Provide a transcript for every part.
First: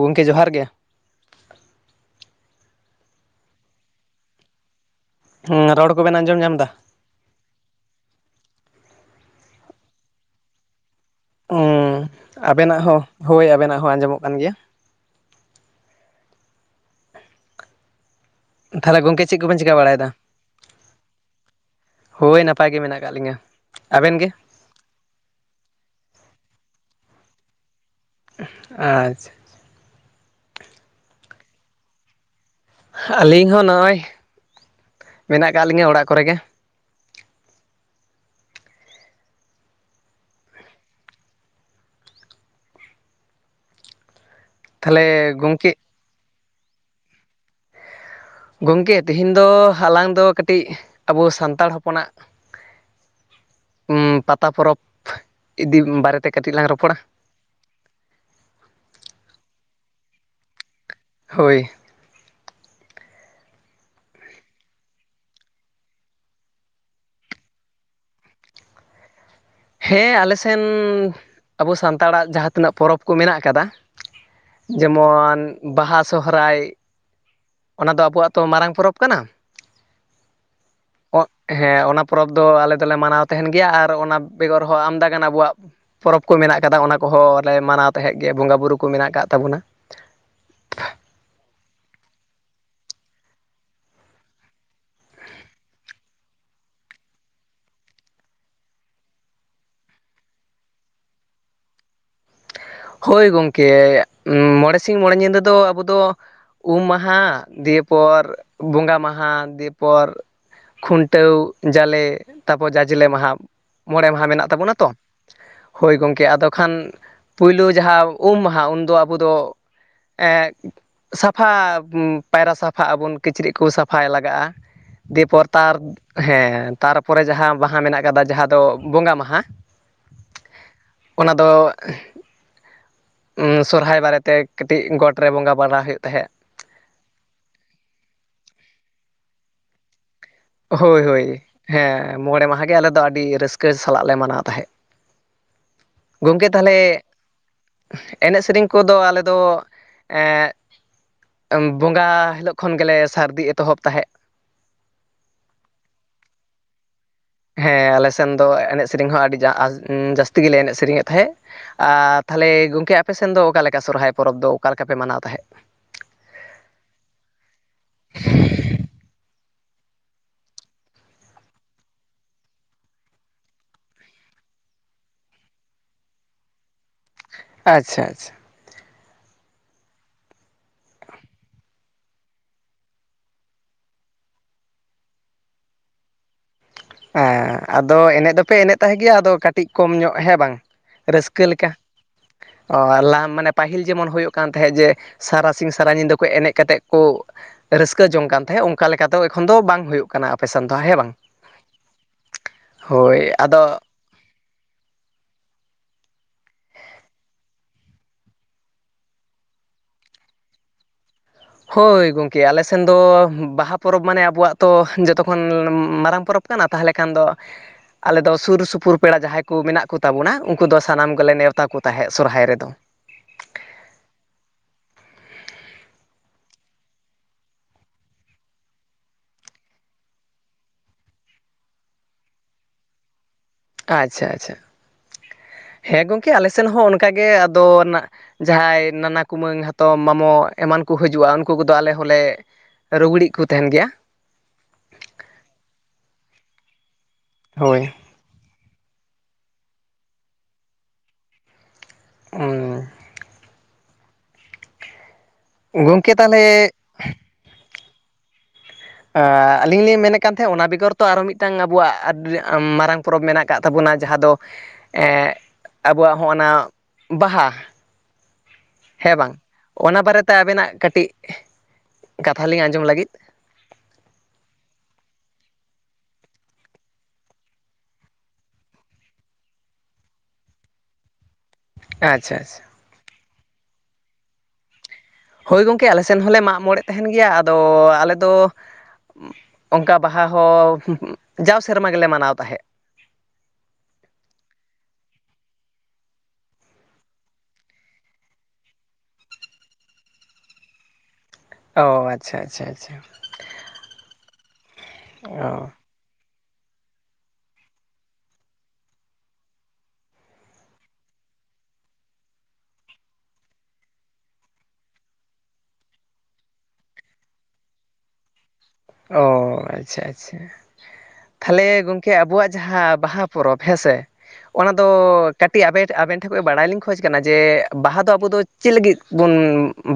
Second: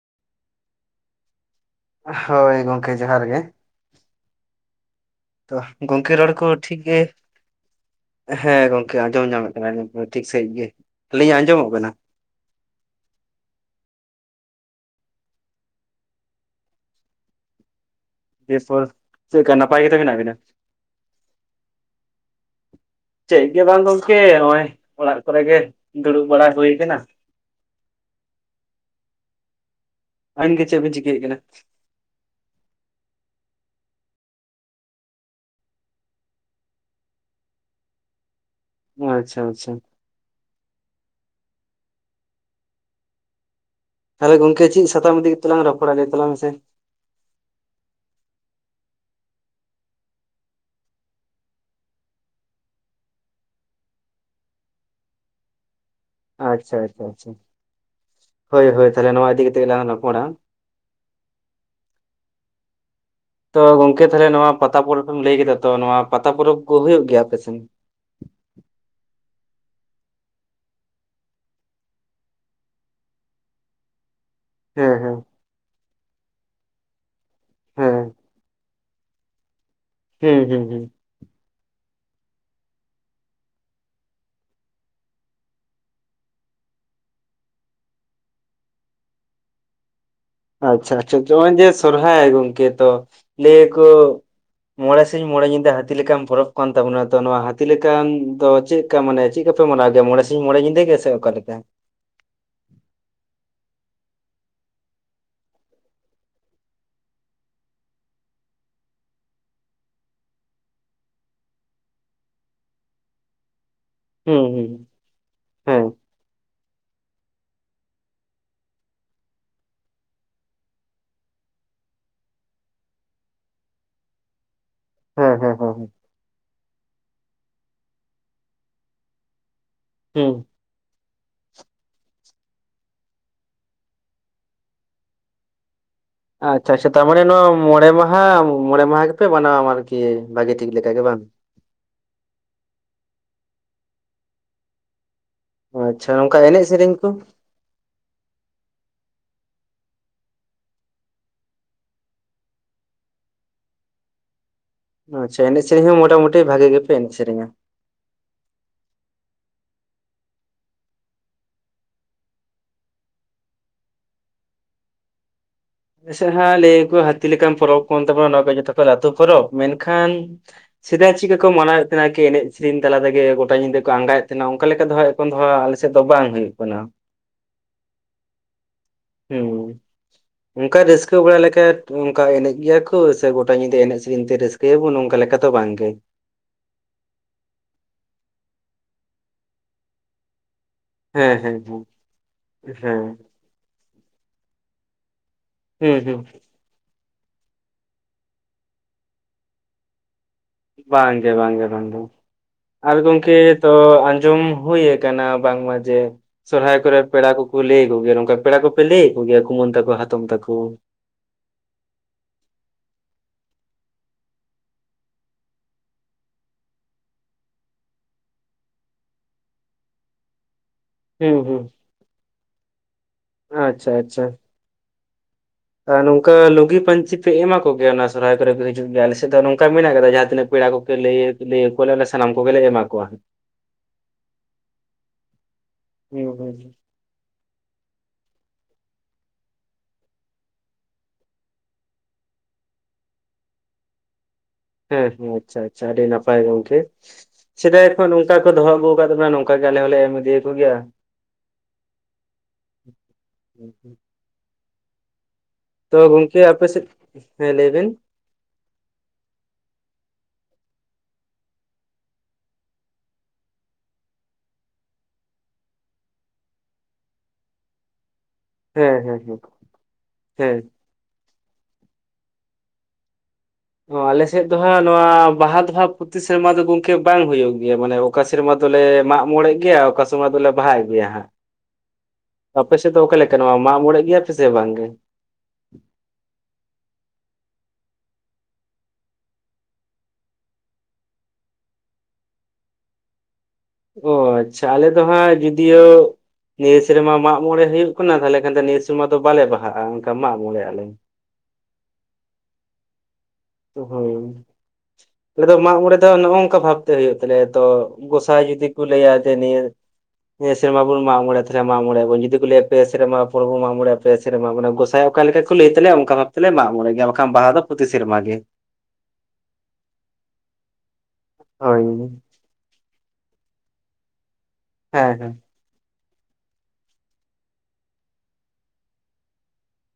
ᱜᱚᱝᱠᱮ ᱡᱚᱦᱟᱨ ᱜᱮ᱾ ᱦᱚᱭ ᱜᱚᱝᱠᱮ ᱡᱚᱦᱟᱨ ᱜᱮ᱾ ᱛᱚᱦ ᱨᱚᱲ ᱜᱚᱝᱠᱮ ᱠᱚᱵᱮᱱ ᱨᱚᱲ ᱟᱸᱡᱚᱢ ᱠᱩ ᱧᱟᱢ ᱮᱫᱟ ᱴᱷᱤᱠ ᱜᱮ ᱦᱮᱸ ᱜᱚᱝᱠᱮ ᱟᱸᱡᱚᱢ ᱧᱟᱢᱮᱜ ᱠᱟᱱᱟ ᱞᱤᱧ ᱯᱩᱨᱟᱹ ᱴᱷᱤᱠ ᱥᱟᱺᱦᱤᱡ ᱜᱮ, ᱟᱹᱞᱤᱧᱟᱜ ᱟᱸᱡᱚᱢᱚᱜ ᱠᱟᱱᱟ? ᱟᱵᱮᱱᱟᱜ ᱦᱚᱸ ᱦᱚᱭ ᱟᱵᱮᱱᱟᱜ ᱦᱚᱸ ᱟᱸᱡᱚᱢᱚᱜ ᱠᱟᱱ ᱜᱮᱭᱟ᱾ ᱫᱤᱭᱮᱯᱚᱨ ᱛᱷᱟᱞᱮ ᱜᱚᱝᱠᱮ ᱪᱮᱫ ᱪᱮᱜ ᱞᱮᱠᱟ ᱠᱚᱵᱮᱱ ᱪᱤᱠᱟ ᱱᱟᱯᱟᱭ ᱜᱮᱛᱚ ᱵᱟᱲᱟᱭᱮᱫᱟ? ᱢᱮᱱᱟᱜ ᱵᱤᱱᱟ ᱦᱚᱭ ᱱᱟᱯᱟᱭ ᱜᱮ ᱢᱮᱱᱟᱜ ᱟᱠᱟᱫ ᱞᱤᱧᱟᱹ ᱪᱮᱜ ᱜᱮ ᱵᱟᱝ ᱟᱵᱮᱱ ᱜᱚᱝᱠᱮ ᱜᱮ ᱱᱚᱜ-ᱚᱸᱭ ᱚᱲᱟᱜ ᱠᱚᱨᱮ ᱜᱮ ᱫᱩᱲᱩᱵ ᱵᱟᱲᱟ ᱦᱩᱭ ᱠᱟᱱᱟ᱾ ᱟᱸᱦ ᱟᱪᱪᱷᱟ᱾ ᱟᱹᱧ ᱜᱮ ᱪᱮᱜ ᱵᱤᱱ ᱪᱤᱠᱟᱹᱭᱮᱜ ᱠᱟᱱᱟ? ᱟᱹᱞᱤᱧ ᱦᱚᱸ ᱱᱚᱜ-ᱚᱭ ᱢᱮᱱᱟᱜ ᱟᱠᱟᱜ ᱞᱤᱝᱟ ᱚᱲᱟᱜ ᱠᱚᱨᱮ ᱜᱮ᱾ ᱟᱪᱪᱷᱟ ᱟᱪᱪᱷᱟ᱾ ᱛᱟᱦᱞᱮ ᱜᱚᱝᱠᱮ ᱪᱤᱜ ᱥᱟᱛᱟᱢ ᱤᱫᱤ ᱛᱟᱦᱚᱞᱮ ᱠᱟᱛᱮ ᱞᱟᱝ ᱜᱚᱝᱠᱮ ᱨᱚᱯᱚᱲᱟ ᱞᱟᱹᱭ ᱛᱟᱞᱟᱝ ᱢᱮ ᱥᱮ? ᱜᱚᱝᱠᱮ ᱛᱤᱦᱤᱧ ᱫᱚ ᱦᱟᱞᱟᱝ ᱫᱚ ᱠᱟᱹᱴᱤᱡ ᱟᱵᱚ ᱥᱟᱱᱛᱟᱲ ᱦᱚᱯᱚᱱᱟᱜᱼᱼ ᱩᱢ ᱯᱟᱛᱟ ᱯᱚᱨᱚᱯ ᱤᱫᱤᱢ ᱵᱟᱨᱮᱛᱼᱼ ᱟᱪᱪᱷᱟ ᱟᱪᱷᱟ ᱟᱪᱷᱟ ᱦᱳᱭ ᱦᱳᱭ ᱛᱟᱦᱞᱮ ᱱᱚᱣᱟ ᱤᱫᱤ ᱠᱟᱛᱮᱜ ᱜᱮ ᱨᱚᱯᱚᱲᱟ᱾ ᱦᱳᱭ [inaudible] ᱛᱚ ᱜᱚᱝᱠᱮ ᱛᱟᱦᱚᱞᱮ ᱱᱚᱣᱟ ᱯᱟᱛᱟ ᱯᱚᱨᱚᱵᱽ ᱮᱢ ᱞᱟᱹᱭ ᱠᱮᱫᱟ ᱛᱚ ᱱᱚᱣᱟ ᱯᱟᱛᱟ ᱯᱚᱨᱚᱵᱽ ᱠᱚ ᱦᱩᱭᱩᱜ ᱜᱮᱭᱟ ᱟᱯᱮᱥᱮᱱ ᱦᱮᱸ ᱟᱞᱮ ᱥᱮᱱ ᱟᱵᱚ ᱥᱟᱱᱛᱟᱲᱟᱜ ᱡᱟᱦᱟᱸ ᱛᱤᱱᱟᱹᱜ ᱯᱚᱨᱚᱵᱽ ᱠᱚ ᱢᱮᱱᱟᱜ ᱠᱟᱫᱟ ᱦᱮᱸ ᱦᱮᱸ ᱡᱮᱢᱚᱱ ᱵᱟᱦᱟ ᱥᱚᱦᱨᱟᱭ ᱚᱱᱟ ᱫᱚ ᱦᱮᱸ ᱟᱵᱚᱣᱟᱜ ᱛᱚ ᱢᱟᱨᱟᱝ ᱯᱚᱨᱚᱵᱽ ᱠᱟᱱᱟ᱾ ᱦᱩᱸ ᱦᱩᱸ ᱦᱩᱸ ᱦᱮᱸ ᱚᱱᱟ ᱯᱚᱨᱚᱵᱽ ᱫᱚ ᱟᱞᱮ ᱫᱚᱞᱮ ᱢᱟᱱᱟᱣ ᱛᱟᱦᱮᱱ ᱜᱮᱭᱟ ᱟᱨ ᱚᱱᱟ ᱵᱮᱜᱚᱨ ᱦᱚᱸ ᱟᱢᱫᱟ ᱜᱟᱱ ᱟᱵᱚᱣᱟᱜ ᱯᱚᱨᱚᱵᱽ ᱠᱚ ᱢᱮᱱᱟᱜ ᱟᱠᱟᱫᱟ ᱚᱱᱟ ᱠᱚᱦᱚᱸ ᱞᱮ ᱢᱟᱱᱟᱣ ᱛᱟᱦᱮᱸᱫ ᱜᱮ ᱵᱚᱸᱜᱟ ᱵᱩᱨᱩ ᱠᱚ ᱢᱮᱱᱟᱜ ᱟᱠᱟᱫ ᱛᱟᱵᱚᱱᱟ᱾ ᱟᱪᱪᱷᱟ ᱟᱪᱪᱷᱟ ᱱᱚᱜᱼᱚᱭ ᱡᱮ ᱥᱚᱨᱦᱟᱭ ᱜᱚᱝᱠᱮ ᱛᱚ ᱞᱟᱹᱭ ᱟᱠᱚᱼᱼ ᱢᱚᱬᱮ ᱥᱤᱧ ᱢᱚᱬᱮ ᱧᱤᱫᱟᱹ ᱦᱟᱹᱛᱤ ᱞᱮᱠᱟᱱ ᱯᱚᱨᱚᱵᱽ ᱠᱟᱱ ᱛᱟᱵᱚᱱᱟ ᱛᱚ ᱱᱚᱣᱟ ᱦᱟᱛᱤ ᱞᱮᱠᱟᱱ ᱫᱚ ᱪᱮᱜ? ᱠᱟ ᱢᱟᱱᱮ ᱪᱮᱫ ᱠᱟ ᱯᱮ ᱢᱟᱱᱟᱣ ᱜᱮᱭᱟ ᱢᱚᱬᱮ ᱥᱤᱧ ᱢᱚᱬᱮ ᱧᱤᱫᱟᱹ ᱜᱮᱥᱮ ᱚᱠᱟᱞᱮᱠᱟ? ᱦᱳᱭ ᱜᱚᱢᱠᱮ ᱢᱚᱬᱮ ᱥᱤᱧ ᱢᱚᱬᱮ ᱧᱤᱫᱟᱹ ᱫᱚ ᱟᱵᱚ ᱫᱚ ᱩᱢ ᱢᱟᱦᱟ ᱫᱤᱭᱮᱯᱚᱨ ᱵᱚᱸᱜᱟ ᱢᱟᱦᱟ ᱫᱤᱭᱮᱯᱚᱨ ᱠᱷᱩᱱᱴᱟᱹᱣ ᱡᱟᱞᱮ ᱛᱟᱯᱚᱨ ᱡᱟᱡᱽᱞᱮ ᱢᱟᱦᱟ ᱢᱚᱬᱮ ᱢᱟᱦᱟ ᱦᱩᱸ ᱢᱮᱱᱟᱜ ᱦᱩᱸ ᱛᱟᱵᱚᱱᱟ ᱛᱚ ᱦᱮᱸ ᱦᱳᱭ ᱜᱚᱢᱠᱮ ᱟᱫᱚ ᱠᱷᱟᱱ ᱯᱩᱭᱞᱩ ᱡᱟᱦᱟᱸ ᱩᱢ ᱢᱟᱦᱟ ᱩᱱᱫᱚ ᱟᱵᱚ ᱫᱚ ᱮᱜᱼᱼ ᱥᱟᱯᱷᱟ ᱯᱟᱭᱨᱟ ᱥᱟᱯᱷᱟᱜ ᱟᱵᱚᱱ ᱠᱤᱪᱨᱤᱡ ᱠᱚ ᱥᱟᱯᱷᱟᱭ ᱞᱟᱜᱟᱜᱼᱟ᱾ ᱦᱮᱸ ᱫᱤᱭᱮᱯᱚᱨ ᱦᱮᱸ ᱦᱮᱸ ᱛᱟᱨ ᱦᱮᱸ ᱦᱮᱸ ᱛᱟᱨᱯᱚᱨᱮ ᱡᱟᱦᱟᱸ ᱵᱟᱦᱟ ᱢᱮᱱᱟᱜ ᱠᱟᱫᱟ ᱡᱟᱦᱟᱸ ᱫᱚ ᱵᱚᱸᱜᱟ ᱢᱟᱦᱟ᱾ ᱦᱩᱸ ᱚᱱᱟ ᱫᱚ ᱥᱚᱨᱦᱟᱭ ᱵᱟᱨᱮᱛᱮ ᱠᱟᱹᱴᱤᱡ ᱜᱚᱴ ᱨᱮ ᱵᱚᱸᱜᱟ ᱵᱟᱲᱟ ᱦᱩᱭᱩᱜ ᱛᱟᱦᱮᱸᱫ᱾ ᱟᱪᱪᱷᱟ ᱟᱪᱪᱷᱟ ᱛᱟᱨᱢᱟᱱᱮ ᱱᱚᱣᱟ ᱢᱚᱬᱮ ᱢᱟᱦᱟ ᱢᱚᱬᱮ ᱢᱟᱦᱟ ᱜᱮᱯᱮ ᱢᱟᱱᱟᱣᱟ ᱟᱨᱠᱤ ᱤᱭᱟᱹ ᱵᱷᱟᱜᱮ [unintelligible] ᱦᱳᱭ ᱦᱳᱭ ᱦᱮᱸ ᱢᱚᱬᱮ ᱢᱟᱦᱟ ᱜᱮ ᱟᱞᱮ ᱫᱚ ᱟᱹᱰᱤ ᱨᱟᱹᱥᱠᱟᱹ ᱥᱟᱞᱟᱜ ᱞᱮ ᱢᱟᱱᱟᱣ ᱛᱟᱦᱮᱸᱫ᱾ ᱟᱪᱪᱷᱟ ᱱᱚᱝᱠᱟ ᱜᱚᱝᱠᱮ ᱮᱱᱮᱡ ᱛᱟᱞᱦᱮ ᱥᱮᱨᱮᱧ ᱠᱚ ᱮᱱᱮᱡ ᱥᱮᱨᱮᱧ ᱠᱚᱫᱚ ᱟᱞᱮᱫᱚ ᱮᱸᱜ ᱵᱚᱸᱜᱟ ᱦᱤᱞᱳᱜ ᱠᱷᱚᱱ ᱜᱮᱞᱮ ᱥᱟᱹᱨᱫᱤ ᱮᱛᱚᱦᱚᱵ ᱛᱟᱦᱮᱸᱫ᱾ ᱟᱪᱪᱷᱟ ᱮᱱᱮᱡ ᱥᱮᱨᱮᱧ ᱦᱚᱸ ᱢᱚᱴᱟᱢᱩᱴᱤ ᱵᱷᱟᱜᱤ ᱜᱮᱯᱮ ᱮᱱᱮᱡ ᱥᱮᱨᱮᱧᱟ ᱦᱮᱸ ᱟᱞᱮᱥᱮᱱ ᱫᱚ ᱮᱱᱮᱡ ᱥᱮᱨᱮᱧ ᱦᱚᱸ ᱟᱹᱰᱤ ᱡᱟᱹᱥᱛᱤ ᱜᱮᱞᱮ ᱮᱱᱮᱡ ᱥᱮᱨᱮᱧᱮᱫ ᱛᱟᱦᱮᱸᱫ ᱟᱨ ᱛᱟᱦᱞᱮ ᱜᱚᱢᱠᱮ ᱟᱯᱮᱥᱮᱱ ᱫᱚ ᱚᱠᱟᱞᱮᱠᱟ ᱥᱚᱨᱦᱟᱭ ᱯᱚᱨᱚᱵᱽ ᱫᱚ ᱚᱠᱟ ᱞᱮᱠᱟ ᱯᱮ ᱢᱟᱱᱟᱣ ᱛᱟᱦᱮᱸᱫ? ᱥᱮ ᱦᱟᱜ ᱞᱟ. ᱭ ᱟᱠᱚ ᱦᱟᱛᱤ ᱞᱮᱠᱟᱱ ᱯᱚᱨᱚᱵ ᱠᱟᱱ ᱛᱟᱵᱚᱱᱟ ᱱᱚᱣᱟ ᱜᱮ ᱡᱷᱚᱛᱚ ᱠᱷᱚᱱ ᱞᱟᱴᱩ ᱯᱚᱨᱚᱵ ᱢᱮᱱᱠᱦᱟᱱ ᱥᱮᱫᱟᱭ ᱪᱮᱫ ᱠᱟᱠᱚ ᱢᱟᱱᱟᱣ ᱮᱫ ᱛᱟᱦᱮᱱᱟ ᱠᱤ ᱮᱱᱮᱡ ᱥᱮᱨᱮᱧ ᱛᱟᱞᱟ ᱛᱮᱜᱮ ᱜᱚᱴᱟ ᱧᱤᱫᱟᱹ ᱠᱚ ᱟᱸᱜᱟᱭᱮᱫ ᱛᱟᱦᱮᱱᱟ ᱚᱱᱠᱟ ᱞᱮᱠᱟ ᱫᱚ ᱦᱟᱜ ᱮᱠᱷᱚᱱ ᱫᱚ ᱟᱞᱮᱥᱮᱫ ᱫᱚ ᱵᱟᱝ ᱦᱩᱭᱩᱜ ᱠᱟᱱᱟ᱾ ᱟᱪᱪᱷᱟ ᱟᱪᱪᱷᱟ ᱦᱩᱸ ᱚᱱᱠᱟ ᱨᱟᱹᱥᱠᱟᱹ ᱵᱟᱲᱟ ᱞᱮᱠᱟ ᱚᱱᱠᱟ ᱮᱱᱮᱡ ᱜᱮᱭᱟ ᱠᱚ ᱥᱮ ᱜᱚᱴᱟ ᱧᱤᱫᱟᱹ ᱮᱱᱮᱡ ᱥᱮᱨᱮᱧ ᱛᱮ ᱨᱟᱹᱥᱠᱟᱹ ᱛᱮᱵᱩ ᱱᱚᱝᱠᱟ ᱞᱮᱠᱟ ᱛᱚ ᱵᱟᱝᱜᱮ ᱦᱮᱸ ᱟᱫᱚ ᱮᱱᱮᱡ ᱫᱚᱯᱮ ᱮᱱᱮᱡ ᱛᱟᱦᱮᱸᱜ ᱜᱮᱭᱟ ᱟᱫᱚ ᱠᱟᱹᱴᱤᱡ ᱠᱚᱢ ᱧᱚᱜ ᱦᱮᱸ ᱵᱟᱝ ᱦᱮᱸ ᱦᱮᱸ ᱦᱮᱸ ᱳ ᱦᱮᱸ ᱞᱟᱦᱟ ᱢᱟᱱᱮ ᱯᱟᱹᱦᱤᱞ ᱡᱮᱢᱚᱱ ᱦᱩᱭᱩᱜ ᱠᱟᱱ ᱛᱟᱦᱮᱸᱫ ᱡᱮ ᱥᱟᱨᱟᱥᱤᱧ ᱥᱟᱨᱟ ᱦᱩᱸ ᱧᱤᱫᱟᱹ ᱦᱩᱸ ᱠᱚ ᱮᱱᱮᱡ ᱠᱟᱛᱮᱫ ᱳ ᱨᱟᱹᱥᱠᱟᱹ ᱡᱚᱝ ᱠᱟᱱ ᱛᱟᱦᱮᱸᱱ ᱚᱱᱠᱟ ᱞᱮᱠᱟ ᱫᱚ ᱮᱠᱷᱚᱱ ᱫᱚ ᱵᱟᱝ ᱦᱩᱭᱩᱜ ᱠᱟᱱᱟ ᱟᱯᱮᱥᱮᱱ ᱫᱚ ᱦᱮᱸ ᱵᱟᱝ ᱵᱟᱝᱜᱮ ᱵᱟᱝᱜᱮ ᱟᱨ ᱦᱳᱭ ᱜᱚᱢᱠᱮ ᱛᱚ ᱟᱫᱚ ᱟᱸᱡᱚᱢ ᱦᱩᱭ ᱠᱟᱱᱟ ᱵᱟᱝᱢᱟ ᱡᱮ ᱥᱚᱨᱦᱟᱭ ᱠᱚᱨᱮ ᱯᱮᱲᱟ ᱠᱚᱠᱚ ᱞᱟᱹᱭ ᱟᱠᱚᱜᱮᱭᱟ ᱱᱚᱝᱠᱟ ᱯᱮᱲᱟ ᱠᱚᱯᱮ ᱞᱟᱹᱭ ᱟᱠᱚ ᱜᱮᱭᱟ ᱠᱩᱢᱟᱹᱝ ᱛᱟᱠᱚ ᱦᱟᱛᱚᱢ ᱛᱟᱠᱚ ᱦᱳᱭ ᱜᱚᱢᱠᱮ ᱟᱞᱮᱥᱮᱱ ᱫᱚ ᱵᱟᱦᱟ ᱯᱚᱨᱚᱵᱽ ᱢᱟᱱᱮ ᱟᱵᱚᱣᱟᱜ ᱛᱚ ᱡᱚᱛᱚ ᱠᱷᱚᱱ ᱢᱟᱨᱟᱝ ᱯᱚᱨᱚᱵᱽ ᱠᱟᱱᱟ ᱛᱟᱦᱚᱞᱮ ᱠᱷᱟᱱ ᱫᱚ ᱟᱞᱮ ᱫᱚ ᱥᱩᱨ ᱥᱩᱯᱩᱨ ᱯᱮᱲᱟ ᱡᱟᱦᱟᱸᱭ ᱠᱚ ᱢᱮᱱᱟᱜ ᱠᱚᱛᱟᱵᱚᱱᱟ ᱩᱱᱠᱩ ᱩᱱᱠᱩ ᱫᱚ ᱥᱟᱱᱟᱢ ᱜᱮᱞᱮ ᱦᱩᱸ ᱦᱩᱸ ᱱᱮᱣᱛᱟ ᱠᱚ ᱛᱟᱦᱮᱸᱫ ᱥᱚᱨᱦᱟᱭ ᱨᱮᱫᱚ᱾ ᱟᱪᱪᱷᱟ ᱟᱪᱪᱷᱟ ᱟᱨ ᱱᱚᱝᱠᱟ ᱞᱩᱜᱤ ᱯᱟᱹᱧᱪᱤ ᱯᱮ ᱮᱢᱟ ᱠᱚᱜᱮᱭᱟ᱾ᱚᱱᱟ ᱥᱚᱨᱦᱟᱭ ᱠᱚᱨᱮ ᱯᱮ ᱦᱤᱡᱩᱜ ᱜᱮᱭᱟ ᱟᱞᱮᱥᱮᱫ ᱫᱚ ᱱᱚᱝᱠᱟ ᱢᱮᱱᱟᱜ ᱠᱟᱫᱟ ᱡᱟᱦᱟᱸ ᱛᱤᱱᱟᱹᱜ ᱯᱮᱲᱟ ᱠᱚᱜᱮ ᱞᱟᱹᱭ ᱞᱟᱹᱭ ᱟᱠᱚᱣᱟᱞᱮ ᱥᱟᱱᱟᱢ ᱠᱚᱜᱮᱞᱮ ᱮᱢᱟ ᱠᱚᱣᱟ᱾ ᱟᱪᱪᱷᱟ ᱟᱪᱪᱷᱟ᱾ᱦᱮᱸ ᱦᱩᱸ ᱜᱚᱝᱠᱮ ᱟᱞᱮ ᱦᱩᱸ ᱥᱮᱱ ᱦᱚᱸ ᱚᱱᱠᱟ ᱜᱮ ᱟᱫᱚ ᱱᱟᱜ ᱡᱟᱦᱟᱸᱭ ᱱᱟᱱᱟ ᱠᱩᱢᱟᱹᱝ ᱦᱟᱛᱚᱢ ᱢᱟᱢᱚ ᱮᱢᱟᱱ ᱠᱚ ᱦᱤᱡᱩᱜᱼᱟ᱾ ᱩᱱᱠᱩ ᱠᱚᱫᱚ ᱟᱞᱮ ᱦᱚᱞᱮ ᱨᱩᱜᱽᱲᱤᱡ ᱠᱚ ᱛᱟᱦᱮᱱ ᱜᱮᱭᱟ᱾ ᱦᱮᱸ ᱦᱮᱸ ᱟᱪᱪᱷᱟ ᱟᱪᱪᱷᱟ᱾ᱟᱹᱰᱤ ᱱᱟᱯᱟᱭ ᱜᱚᱝᱠᱮ ᱥᱮᱫᱟᱭ ᱦᱳᱭ ᱠᱷᱚᱱ ᱚᱱᱠᱟ ᱠᱚ ᱫᱚᱦᱚ ᱟᱹᱜᱩ ᱟᱠᱟᱫ ᱵᱚᱱᱟ ᱱᱚᱝᱠᱟ ᱜᱮ ᱟᱞᱮ ᱦᱚᱸᱞᱮ ᱮᱢ ᱤᱫᱤᱭᱟ ᱠᱚ ᱜᱮᱭᱟ᱾ [inaudible] ᱛᱚ ᱜᱚᱝᱠᱮ ᱟᱯᱮ ᱥᱮᱫ [inaudible] ᱦᱮᱸ ᱞᱟᱹᱭ ᱵᱤᱱ ᱟᱹᱞᱤᱧ ᱞᱤᱧ ᱢᱮᱱᱮᱫ ᱠᱟᱱ ᱛᱟᱦᱮᱸᱫ, ᱚᱱᱟ ᱵᱮᱜᱚᱨ ᱛᱚ ᱟᱨᱚ ᱢᱤᱫᱴᱟᱝ ᱟᱵᱚᱣᱟᱜ ᱢᱟᱨᱟᱝ ᱯᱚᱨᱚᱵᱽ ᱢᱮᱱᱟᱜ ᱟᱠᱟᱫ ᱛᱟᱵᱚᱱᱟ ᱡᱟᱦᱟᱸ ᱫᱚ ᱟᱵᱚᱣᱟᱜ ᱦᱚᱸᱜᱼ ᱱᱟ ᱵᱟᱦᱟ ᱦᱮᱸ ᱵᱟᱝ? ᱚᱱᱟ ᱵᱟᱨᱮᱛᱮ ᱦᱮᱸ ᱟᱵᱮᱱᱟᱜ ᱠᱟᱹᱴᱤᱡ ᱠᱟᱛᱷᱟ ᱞᱤᱧ ᱟᱸᱡᱚᱢ ᱞᱟᱹᱜᱤᱫ ᱚ ᱟᱞᱮᱥᱮᱫ ᱫᱚ ᱦᱟᱸᱜ ᱱᱚᱣᱟ ᱵᱟᱦᱟ ᱫᱚ ᱦᱟᱸᱜ ᱯᱚᱛᱤ ᱥᱮᱨᱢᱟ ᱫᱚ ᱜᱚᱝᱠᱮ ᱵᱟᱝ ᱦᱩᱭᱩᱜ ᱜᱮᱭᱟ᱾ ᱢᱟᱱᱮ ᱚᱠᱟ ᱥᱮᱨᱢᱟ ᱫᱚᱞᱮ ᱢᱟᱜᱽ ᱢᱚᱬᱮ ᱜᱮᱭᱟ᱾ ᱚᱠᱟ ᱥᱮᱨᱢᱟ ᱫᱚᱞᱮ ᱵᱟᱦᱟ ᱜᱮᱭᱟ ᱦᱟᱸᱜ᱾ ᱟᱪᱪᱷᱟ ᱟᱪᱪᱷᱟ᱾ ᱟᱯᱮᱥᱮᱫ ᱫᱚ ᱚᱠᱟ ᱞᱮᱠᱟ ᱢᱟᱜᱽ ᱢᱚᱬᱮ ᱜᱮᱭᱟ ᱯᱮ? ᱥᱮ ᱵᱟᱝ ᱜᱮ ᱦᱳᱭ ᱜᱚᱢᱠᱮ ᱟᱞᱮ ᱥᱮᱱ ᱦᱚᱸᱞᱮ ᱢᱟᱜᱽ ᱢᱚᱬᱮ ᱛᱟᱦᱮᱱ ᱜᱮᱭᱟ᱾ ᱟᱫᱚ ᱟᱞᱮ ᱫᱚ ᱚᱱᱠᱟ ᱵᱟᱦᱟ ᱦᱚᱸ ᱡᱟᱣ ᱥᱮᱨᱢᱟ ᱜᱮᱞᱮ ᱢᱟᱱᱟᱣ ᱛᱟᱦᱮᱸᱫ᱾ ᱚ ᱟᱪᱪᱷᱟ᱾ ᱟᱞᱮ ᱫᱚ ᱦᱟᱸᱜ ᱡᱩᱫᱤᱭᱳ ᱱᱤᱭᱟᱹ ᱥᱮᱨᱢᱟ ᱢᱟᱜᱽ ᱢᱚᱬᱮ ᱦᱩᱭᱩᱜ ᱠᱟᱱᱟ ᱛᱟᱦᱚᱞᱮ ᱠᱷᱟᱱ ᱫᱚ ᱱᱤᱭᱟᱹ ᱥᱮᱨᱢᱟ ᱫᱚ ᱵᱟᱞᱮ ᱵᱟᱦᱟᱜᱼᱟ᱾ ᱚᱱᱠᱟ ᱢᱟᱜᱽ ᱢᱚᱬᱮ ᱟᱞᱮ‌ ᱚᱻ ᱟᱪᱪᱷᱟ ᱟᱪᱪᱷᱟ ᱟᱪᱪᱷᱟ ᱦᱳᱭ᱾ᱟᱞᱮ ᱚ ᱫᱚ ᱢᱟᱜᱽ ᱢᱚᱬᱮ ᱫᱚ ᱱᱚᱝᱠᱟ ᱵᱷᱟᱵ ᱛᱮ ᱦᱩᱭᱩᱜ ᱛᱟᱞᱮᱭᱟ ᱛᱚ᱾ ᱜᱚᱸᱥᱟᱭ ᱡᱩᱫᱤ ᱠᱚ ᱞᱟᱹᱭᱟ ᱡᱮ ᱱᱤᱭᱟᱹ ᱱᱤᱭᱟᱹ ᱥᱮᱨᱢᱟ ᱵᱚᱱ ᱢᱟᱜᱽ ᱢᱚᱬᱮ ᱛᱟᱦᱮᱸᱢᱟᱜᱽ ᱢᱚᱬᱮ ᱵᱚᱱ᱾ ᱡᱩᱫᱤ ᱞᱟᱹᱭᱟ ᱯᱮ ᱥᱮᱨᱢᱟ ᱯᱚᱨ ᱵᱚᱱ ᱢᱟᱜᱽ ᱢᱚᱬᱮ ᱯᱮ ᱥᱮᱨᱢᱟ ᱢᱟᱱᱮ ᱜᱚᱸᱥᱟᱸᱟᱭ ᱚᱠᱟ ᱞᱮᱠᱟ ᱠᱚ ᱞᱟᱹᱭ ᱛᱟᱞᱮ, ᱚᱱᱠᱟ ᱵᱷᱟᱵ ᱛᱮᱞᱮ ᱢᱟᱜᱽ ᱢᱚᱬᱮ ᱜᱮᱭᱟ᱾ ᱵᱟᱠᱷᱟᱱ ᱵᱟᱦᱟ ᱫᱚ ᱯᱚᱛᱤ ᱥᱮᱨᱢᱟ ᱜᱮ᱾ ᱚ ᱟᱪᱪᱷᱟ ᱟᱪᱪᱷᱟ᱾ ᱛᱟᱦᱚᱞᱮ ᱦᱳᱭ ᱜᱚᱝᱠᱮ ᱟᱵᱚᱣᱟᱜ ᱡᱟᱦᱟᱸ ᱵᱟᱦᱟ ᱯᱚᱨᱚᱵᱽ ᱦᱮᱸ ᱥᱮ ᱚᱱᱟ ᱫᱚ ᱦᱮᱸ ᱦᱮᱸ ᱠᱟ ᱠᱟᱹᱴᱤᱡ ᱟᱻᱟᱵᱮᱱ ᱴᱷᱮᱱ ᱠᱷᱚᱱ ᱵᱟᱲᱟᱭ ᱞᱤᱧ ᱠᱷᱚᱚᱡ ᱠᱟᱱᱟ᱾ᱡᱮ ᱵᱟᱦᱟ ᱫᱚ ᱟᱵᱚ ᱫᱚ ᱪᱮᱫ ᱞᱟᱹᱜᱤᱫ ᱵᱚᱱ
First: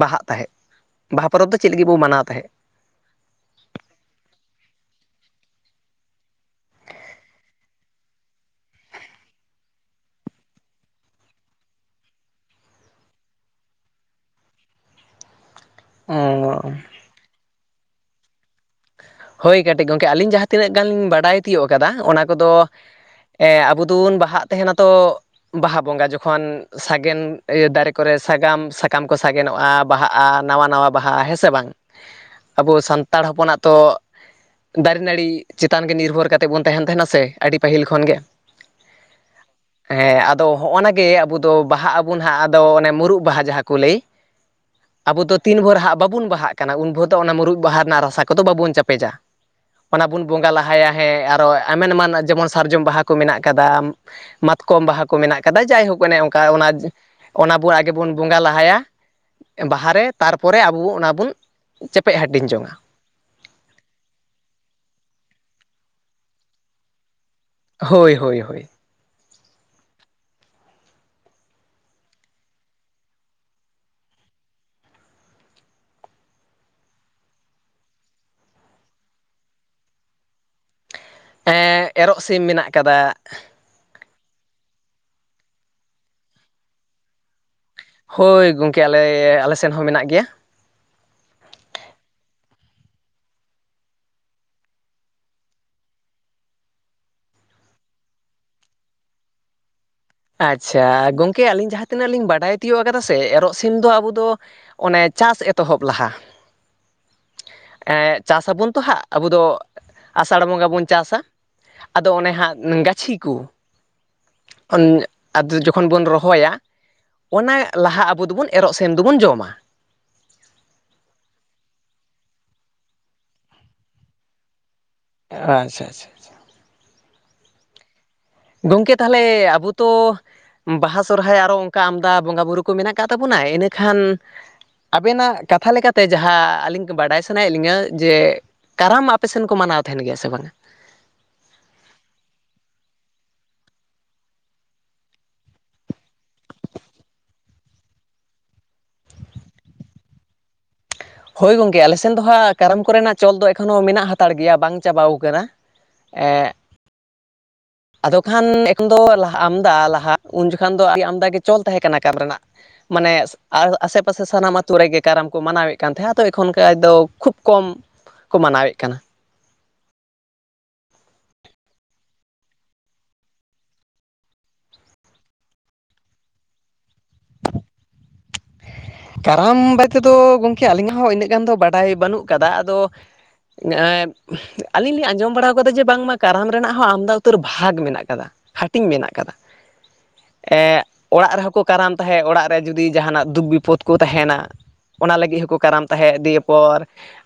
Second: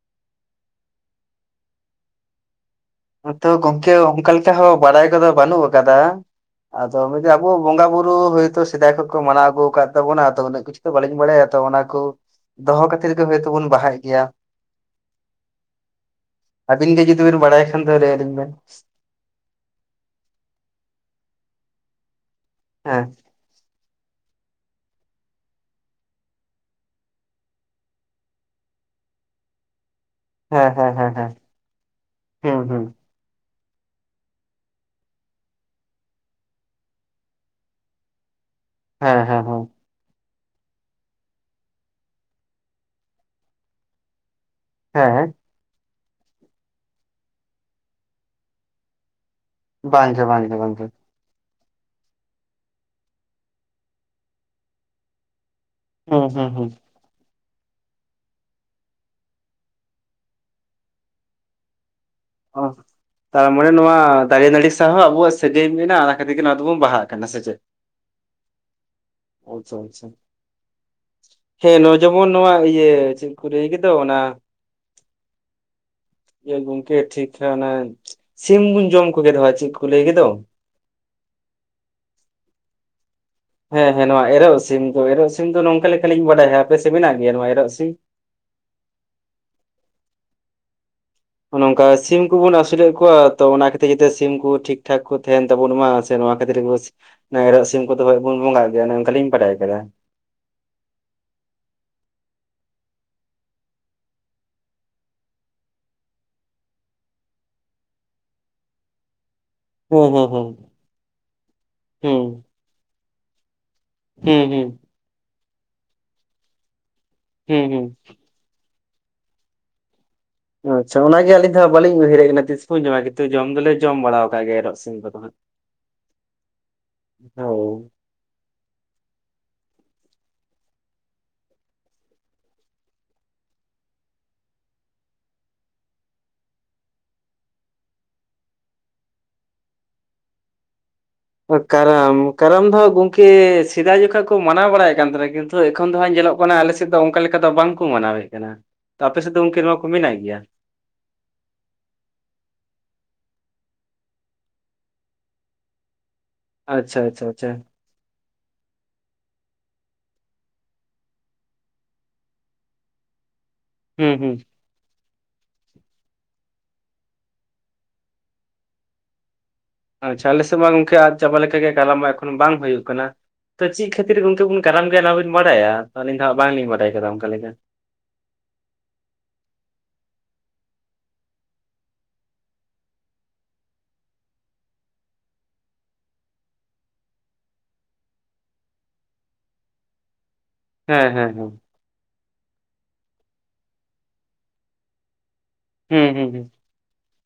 ᱵᱟᱦᱟᱜ ᱛᱟᱦᱮᱸᱫ ᱵᱟᱦᱟ ᱯᱚᱨᱚᱵᱽ ᱫᱚ ᱪᱮᱫ ᱞᱟᱹᱜᱤᱫ ᱵᱚ ᱢᱟᱱᱟᱣ ᱛᱟᱦᱮᱸᱫ ᱛᱚ ᱜᱚᱝᱠᱮ ᱚᱱᱠᱟ ᱞᱮᱠᱟ ᱦᱚᱸ ᱵᱟᱲᱟᱭ ᱠᱚᱫᱚ ᱵᱟᱹᱱᱩᱜ ᱟᱠᱟᱫᱟ᱾ ᱟᱫᱚ ᱢᱤᱫ ᱟᱵᱚ ᱵᱚᱸᱜᱟ ᱵᱩᱨᱩᱳ ᱦᱳᱭᱛᱳ ᱥᱮᱫᱟᱭ ᱠᱷᱚᱱᱚ ᱠᱚ ᱢᱟᱱᱟᱣ ᱟᱹᱜᱩ ᱟᱠᱟᱫ ᱛᱟᱵᱚᱱᱟ ᱟᱫᱚ ᱩᱱᱟᱹᱜ ᱩᱱᱟᱹᱜ ᱫᱚ ᱵᱟᱹᱞᱤᱧ ᱵᱟᱲᱟᱭᱟ ᱛᱚ᱾ᱚᱱᱟ ᱠᱚ ᱫᱚᱦᱚ ᱠᱷᱟᱹᱛᱤᱨ ᱜᱮ ᱦᱳᱭᱛᱳ ᱵᱚᱱ ᱵᱟᱦᱟ ᱜᱮᱭᱟ᱾ ᱚ ᱟᱹᱵᱤᱱ ᱜᱮ ᱡᱩᱫᱤ ᱵᱤᱱ ᱵᱟᱲᱟᱭ ᱠᱷᱟᱱ ᱫᱚ ᱞᱟᱹᱭ ᱟᱞᱤᱧ ᱵᱮᱱ ᱦᱳᱭ ᱠᱟᱹᱴᱤᱡ ᱜᱚᱢᱠᱮ᱾ ᱟᱹᱞᱤᱧ ᱡᱟᱦᱟᱸ ᱛᱤᱱᱟᱹᱜ ᱜᱟᱱ ᱞᱤᱧ ᱵᱟᱰᱟᱭ ᱛᱤᱭᱳᱜ ᱟᱠᱟᱫᱟ ᱚᱱᱟ ᱠᱚᱫᱚ ᱦᱮᱸ ᱟᱵᱚ ᱫᱚᱵᱚᱱ ᱵᱟᱦᱟᱜ ᱛᱟᱦᱮᱱᱟ ᱛᱚ ᱵᱟᱦᱟ ᱵᱚᱸᱜᱟ ᱡᱚᱠᱷᱚᱱ ᱥᱟᱜᱮᱱ ᱤᱭᱟᱹ ᱫᱟᱨᱮ ᱠᱚᱨᱮ ᱥᱟᱜᱟᱱ ᱥᱟᱠᱟᱢ ᱠᱚ ᱥᱟᱜᱮᱱᱚᱜᱼᱟ, ᱵᱟᱦᱟᱜᱼᱟ ᱱᱟᱣᱟ ᱱᱟᱣᱟ ᱵᱟᱦᱟ ᱦᱮᱸ ᱥᱮ ᱵᱟᱝ? ᱦᱩᱸ ᱟᱵᱚ ᱦᱩᱸ ᱥᱟᱱᱛᱟᱲ ᱦᱚᱯᱚᱱᱟᱜ ᱛᱚ ᱫᱟᱨᱮ ᱱᱟᱹᱲᱤ ᱪᱮᱛᱟᱱ ᱜᱮ ᱱᱤᱨᱵᱷᱚᱨ ᱠᱟᱛᱮᱫ ᱵᱚᱱ ᱛᱟᱦᱮᱱ ᱛᱟᱦᱮᱱᱟ ᱥᱮ ᱟᱹᱰᱤ ᱯᱟᱹᱦᱤᱞ ᱠᱷᱚᱱ ᱜᱮ ᱦᱮᱸ ᱦᱮᱸ ᱦᱮᱸ ᱦᱮᱸ ᱟᱫᱚ ᱦᱚᱜᱼ ᱱᱟᱜᱮ ᱟᱵᱚ ᱫᱚ ᱵᱟᱦᱟᱜ ᱟᱵᱚ ᱦᱟᱸᱜ ᱟᱫᱚ ᱚᱱᱮ ᱢᱩᱨᱩᱜ ᱵᱟᱦᱟ ᱡᱟᱦᱟᱸ ᱠᱚ ᱞᱟᱹᱭ ᱦᱮᱸ ᱟᱵᱚ ᱦᱮᱸ ᱫᱚ ᱛᱤᱱ ᱵᱷᱳᱨ ᱦᱟᱸᱜ ᱵᱟᱵᱚᱱ ᱵᱟᱦᱟᱜ ᱠᱟᱱᱟ᱾ᱩᱱ ᱵᱷᱳᱨ ᱫᱚ ᱚᱱᱟ ᱢᱩᱨᱩᱜ ᱵᱟᱦᱟ ᱨᱮᱱᱟᱜ ᱨᱟᱥᱟ ᱠᱚᱫᱚ ᱵᱟᱵᱚᱱ ᱪᱮᱯᱮᱡᱟ ᱚᱱᱟ ᱵᱟᱝᱜᱮ ᱵᱚᱱ ᱵᱚᱸᱜᱟ ᱵᱟᱝᱜᱮ ᱵᱟᱝᱜᱮ ᱞᱟᱦᱟᱭᱟ ᱦᱮᱸ ᱛᱚ ᱮᱢᱟᱱ ᱮᱢᱟᱱ ᱡᱮᱢᱚᱱ ᱥᱟᱨᱡᱚᱢ ᱵᱟᱦᱟ ᱠᱚ ᱢᱮᱱᱟᱜ ᱠᱟᱫᱟ, ᱢᱟᱛᱠᱚᱢ ᱵᱟᱦᱟ ᱠᱚ ᱢᱮᱱᱟᱜ ᱠᱟᱫᱟ ᱡᱟᱭᱦᱳᱠ ᱢᱮ ᱦᱩᱸ ᱦᱩᱸ ᱚᱱᱠᱟ ᱚᱱᱟ ᱦᱩᱸ [unintelligible] ᱚᱱᱟ ᱵᱚ ᱟᱜᱮ ᱵᱚᱱ ᱵᱚᱸᱜᱟ ᱞᱟᱦᱟᱭᱟ, ᱵᱟᱦᱟᱨᱮ ᱛᱟᱨᱯᱚᱨᱮ ᱟᱵᱚ ᱚᱱᱟ ᱵᱚᱱ ᱪᱮᱯᱮᱡ ᱦᱟᱹᱴᱤᱧ ᱚ ᱡᱚᱝ-ᱟ᱾ ᱛᱟᱨᱢᱟᱱᱮ ᱱᱚᱣᱟ ᱫᱟᱨᱮ ᱱᱟᱹᱲᱤ ᱥᱟᱶ ᱦᱚᱸ ᱟᱵᱚᱣᱟᱜ ᱥᱟᱜᱟᱹᱭ ᱢᱮᱱᱟᱜᱼᱟ᱾ᱚᱱᱟ ᱠᱷᱟᱹᱛᱤᱨ ᱜᱮ ᱱᱚᱣᱟ ᱫᱚᱵᱩᱱ ᱵᱟᱦᱟᱜ ᱠᱟᱱᱟ ᱥᱮ ᱪᱮᱫ ᱦᱳᱭ ᱦᱳᱭ ᱦᱳᱭ ᱟᱪᱷᱟ ᱟᱪᱷᱟ ᱾ ᱦᱮᱸ ᱱᱚ ᱡᱮᱢᱚᱱ ᱱᱚᱣᱟ ᱤᱭᱟᱹ ᱪᱮᱫ ᱠᱚ ᱞᱟᱹᱭ ᱠᱮᱫᱟ ᱚᱱᱟ [unintelligible] ᱠᱮ ᱴᱷᱤᱠ ᱦᱮ ᱚᱱᱮ ᱥᱤᱢ ᱵᱚᱱ ᱡᱚᱢ ᱠᱚᱜᱮ ᱫᱚ ᱪᱮᱫ ᱠᱚ ᱞᱟᱹᱭ ᱠᱮᱫᱚ ᱮᱻ ᱮᱨᱚᱜ ᱥᱤᱢ ᱢᱮᱱᱟᱜ ᱟᱠᱟᱫᱟ ᱾ ᱦᱮᱸ ᱦᱮᱸ ᱱᱚᱣᱟ ᱮᱨᱚᱜ ᱥᱤᱢ ᱫᱚ ᱮᱨᱚᱜ ᱥᱤᱢ ᱫᱚ ᱱᱚᱝᱠᱟ ᱞᱮᱠᱟ ᱞᱤᱧ ᱵᱟᱰᱟᱭᱟ ᱟᱯᱮ ᱥᱮᱜ ᱢᱮᱱᱟᱜ ᱜᱮᱭᱟ ᱱᱚᱣᱟ ᱮᱨᱚᱜ ᱥᱤᱢ ᱾ ᱦᱚᱭ ᱜᱚᱢᱠᱮ ᱟᱞᱮ ᱟᱞᱮ ᱥᱮᱱ ᱦᱚᱸ ᱢᱮᱱᱟᱜ ᱜᱮᱭᱟ ᱾ ᱱᱚᱝᱠᱟ ᱥᱤᱢ ᱠᱚᱵᱚᱱ ᱟᱹᱥᱩ ᱞᱮᱫ ᱠᱚᱣᱟ ᱛᱚ ᱚᱱᱟ ᱠᱷᱟᱹᱛᱤᱨ ᱡᱮᱛᱮ ᱥᱤᱢ ᱠᱚ ᱴᱷᱤᱠ ᱴᱷᱟᱠ ᱠᱚ ᱛᱟᱦᱮᱱ ᱛᱟᱵᱚᱱ ᱢᱟ ᱱᱚᱣᱟ ᱠᱷᱟᱹᱛᱤᱨ ᱜᱮ ᱵᱟᱹᱥ ᱱᱚᱣᱟ ᱮᱨᱚᱜ ᱥᱤᱢ ᱠᱚᱫᱚ ᱵᱚᱱ ᱵᱚᱸᱜᱟᱜ ᱜᱮᱭᱟ ᱚᱱᱮ ᱚᱱᱠᱟ ᱞᱤᱧ ᱵᱟᱰᱟᱭ ᱟᱠᱟᱫᱟ ᱟᱪᱷᱟ ᱜᱚᱝᱠᱮ ᱟᱹᱞᱤᱧ ᱡᱟᱦᱟᱸ ᱛᱤᱱᱟᱹᱜ ᱞᱤᱧ ᱵᱟᱰᱟᱭ ᱛᱤᱭᱳᱜ ᱟᱠᱟᱫᱟ ᱥᱮ ᱮᱨᱚᱜ ᱥᱤᱢ ᱫᱚ ᱟᱵᱚ ᱫᱚ ᱚᱱᱮ ᱪᱟᱥ ᱮᱛᱚᱦᱚᱵ ᱞᱟᱦᱟ ᱪᱟᱥ ᱟᱵᱚᱱ ᱛᱚ ᱦᱟᱸᱜ ᱟᱵᱚ ᱫᱚ ᱟᱥᱟᱲ ᱵᱚᱸᱜᱟ ᱵᱚᱱ ᱪᱟᱥᱟ ᱟᱫᱚ ᱚᱱᱮ ᱦᱟᱸᱜ ᱜᱟᱹᱪᱷᱤ ᱠᱚ ᱦᱩᱸ ᱦᱩᱸ ᱟᱫᱚ ᱡᱚᱠᱷᱚᱱ ᱵᱚᱱ ᱨᱚᱦᱚᱭᱟ ᱚᱱᱟ ᱦᱩᱸ ᱦᱩᱸ ᱦᱩᱸ ᱦᱩᱸ ᱞᱟᱦᱟ ᱟᱵᱚ ᱫᱚᱵᱚᱱ ᱮᱨᱚᱜ ᱥᱮᱱ ᱫᱚᱵᱚᱱ ᱡᱚᱢᱟ ᱚᱻ ᱟᱪᱪᱷᱟ ᱚᱱᱟ ᱜᱮ ᱟᱹᱞᱤᱧ ᱫᱚ ᱵᱟᱹᱞᱤᱧ ᱩᱭᱦᱟᱹᱨᱮᱜᱼᱟ ᱛᱤᱥ ᱠᱚᱹᱧ ᱡᱚᱢᱟ ᱠᱤᱱᱛᱩ ᱡᱚᱢ ᱫᱚᱞᱮ ᱡᱚᱢ ᱵᱟᱲᱟ ᱣᱟᱠᱟᱜ ᱜᱮᱭᱟ ᱮᱨᱚᱜ ᱥᱤᱢ ᱠᱚᱫᱚ ᱦᱟᱸᱜ ᱟᱪᱷᱟ ᱟᱪᱷᱟᱪᱷᱟ ᱾ ᱦᱳᱭ ᱜᱚᱢᱠᱮ ᱛᱟᱦᱞᱮ ᱟᱵᱚ ᱛᱚ ᱵᱟᱦᱟ ᱥᱚᱨᱦᱟᱭ ᱟᱨ ᱦᱚᱸ ᱚᱱᱠᱟ ᱟᱢᱫᱟ ᱵᱚᱸᱜᱟ-ᱵᱩᱨᱩ ᱠᱚ ᱢᱮᱱᱟᱜ ᱠᱟᱜ ᱛᱟᱵᱚᱱᱟ ᱮᱱᱠᱷᱟᱱ ᱟᱹᱵᱮᱱᱟᱜ ᱠᱟᱛᱷᱟ ᱞᱮᱠᱟᱛᱮ ᱡᱟᱦᱟᱸ ᱟᱹᱞᱤᱧ ᱠᱮ ᱵᱟᱰᱟᱭ ᱥᱟᱱᱟᱭᱮᱫ ᱞᱤᱧᱟᱹ ᱡᱮ ᱠᱟᱨᱟᱢ ᱟᱯᱮ ᱥᱮᱱ ᱠᱚ ᱢᱟᱱᱟᱣ ᱛᱟᱦᱮᱱ ᱜᱮᱭᱟ ᱥᱮ ᱵᱟᱝᱟ? ᱠᱟᱨᱟᱢ ᱠᱟᱨᱟᱢ ᱫᱚ ᱜᱚᱢᱠᱮ ᱥᱮᱫᱟᱭ ᱡᱚᱠᱷᱚᱱ ᱠᱚ ᱢᱟᱱᱟᱣ ᱵᱟᱲᱟᱭᱮᱫ ᱠᱟᱱ ᱛᱟᱦᱮᱱᱟ ᱠᱤᱱᱛᱩ ᱾ ᱛᱚ ᱮᱠᱷᱚᱱ ᱫᱚ ᱦᱟᱸᱜ ᱧᱮᱞᱚᱜ ᱠᱟᱱᱟ ᱟᱞᱮ ᱥᱮᱫ ᱫᱚ ᱚᱱᱠᱟ ᱞᱮᱠᱟ ᱫᱚ ᱵᱟᱝᱠᱚ ᱢᱟᱱᱟᱣᱮᱫ ᱠᱟᱱᱟ ᱾ ᱛᱚ ᱟᱯᱮ ᱥᱮᱫ ᱫᱚ ᱜᱚᱢᱠᱮ ᱱᱚᱣᱟ ᱠᱚ ᱢᱮᱱᱟᱜ ᱜᱮᱭᱟ ᱾ ᱦᱚᱭ ᱜᱚᱝᱠᱮ ᱟᱞᱮ ᱥᱮᱱ ᱫᱚ ᱦᱟᱸᱜ ᱠᱟᱨᱟᱢ ᱠᱚᱨᱮᱱᱟᱜ ᱪᱚᱞ ᱫᱚ ᱮᱠᱷᱚᱱ ᱦᱚᱸ ᱢᱮᱱᱟᱜ ᱦᱟᱛᱟᱲ ᱜᱮᱭᱟ ᱵᱟᱝ ᱪᱟᱵᱟᱣ ᱟᱠᱟᱱᱟ ᱾ ᱮᱸᱻ ᱟᱪᱷᱟ ᱟᱪᱷᱟ ᱟᱪᱷᱟ ᱾ ᱟᱫᱚ ᱠᱷᱟᱱ ᱮᱠᱷᱚᱱ ᱫᱚ ᱟᱢᱫᱟ ᱞᱟᱦᱟ ᱩᱱ ᱡᱚᱠᱷᱟᱱ ᱫᱚ ᱟᱢᱫᱟ ᱜᱮ ᱪᱚᱞ ᱛᱟᱦᱮᱸ ᱠᱟᱱᱟ ᱠᱟᱢ ᱨᱮᱱᱟᱜ ᱢᱟᱱᱮ ᱦᱩᱸ ᱟᱥᱮ-ᱯᱟᱥᱮ ᱦᱩᱸ ᱥᱟᱱᱟᱢᱟ ᱟᱛᱳ ᱨᱮᱜᱮ ᱠᱟᱨᱟᱢ ᱠᱚ ᱢᱟᱱᱟᱣᱮᱫ ᱠᱟᱱ ᱛᱟᱦᱮᱸ ᱦᱟᱸᱜ ᱛᱚ ᱮᱠᱷᱚᱱ ᱠᱮ ᱟᱡᱫᱚ ᱠᱷᱩᱵ ᱠᱚᱢ ᱠᱚ ᱢᱟᱱᱟᱣᱮᱫ ᱠᱟᱱᱟ ᱟᱪᱷᱟ ᱟᱞᱮ ᱥᱮᱫ ᱢᱟ ᱜᱚᱢᱠᱮ ᱟᱫ ᱪᱟᱵᱟ ᱞᱮᱠᱟ ᱜᱮ‌ ᱠᱟᱨᱟᱢ ᱢᱟ ᱮᱠᱷᱚᱱ ᱵᱟᱝ ᱦᱩᱭᱩᱜ ᱠᱟᱱᱟ ᱾ ᱛᱚ ᱪᱮᱫ ᱠᱷᱟᱹᱛᱤᱨ ᱜᱮ ᱜᱚᱢᱠᱮ ᱵᱚᱱ ᱠᱟᱨᱟᱢ ᱜᱮᱭᱟ ᱚᱱᱟ ᱵᱤᱱ ᱵᱟᱰᱟᱭᱟ ᱛᱚ ᱟᱹᱞᱤᱧ ᱫᱚ ᱵᱟᱝᱞᱤᱧ ᱵᱟᱰᱟᱭ ᱠᱮᱫᱟ ᱚᱱᱠᱟ ᱞᱮᱠᱟ ᱠᱟᱨᱟᱢ ᱵᱟᱨᱮ ᱛᱮᱫᱚ ᱜᱚᱢᱠᱮ ᱟᱹᱞᱤᱧᱟᱜ ᱦᱚᱸ ᱤᱱᱟᱹᱜ ᱜᱟᱱ ᱫᱚ ᱵᱟᱰᱟᱭ ᱵᱟᱹᱱᱩᱜ ᱠᱟᱫᱟ ᱟᱫᱚ ᱡᱟᱦᱟᱸᱭ ᱟᱹᱞᱤᱧ ᱞᱤᱧ ᱟᱸᱡᱚᱢ ᱵᱟᱲᱟ ᱟᱠᱟᱫᱟ ᱡᱮ ᱵᱟᱝᱢᱟ ᱠᱟᱨᱟᱢ ᱨᱮᱱᱟᱜ ᱦᱚᱸ ᱟᱢᱫᱟ ᱩᱛᱟᱹᱨ ᱵᱷᱟᱜᱽ ᱢᱮᱱᱟᱜ ᱟᱠᱟᱫᱟ ᱾ ᱦᱟᱹᱴᱤᱧ ᱢᱮᱱᱟᱜ ᱟᱠᱟᱫᱟ ᱾ [unintelligible] ᱮᱻ ᱦᱮᱸ ᱦᱮᱸ ᱚᱲᱟᱜ ᱦᱮᱸ ᱦᱩᱸ ᱨᱮᱦᱚᱸ ᱠᱚ ᱠᱟᱨᱟᱢ ᱛᱟᱦᱮᱸᱫ ᱚᱲᱟᱜ ᱨᱮ ᱡᱩᱫᱤ ᱡᱟᱦᱟᱱᱟᱜ ᱫᱩᱠ ᱵᱤᱯᱚᱫ ᱠᱚ ᱛᱟᱦᱮᱱᱟ ᱾ ᱚᱱᱟ ᱞᱟᱹᱜᱤᱫ ᱦᱚᱸᱠᱚ ᱠᱟᱨᱟᱢ ᱦᱩᱸ ᱛᱟᱦᱮᱸᱫ ᱦᱩᱸ ᱫᱤᱭᱮ ᱯᱚᱨ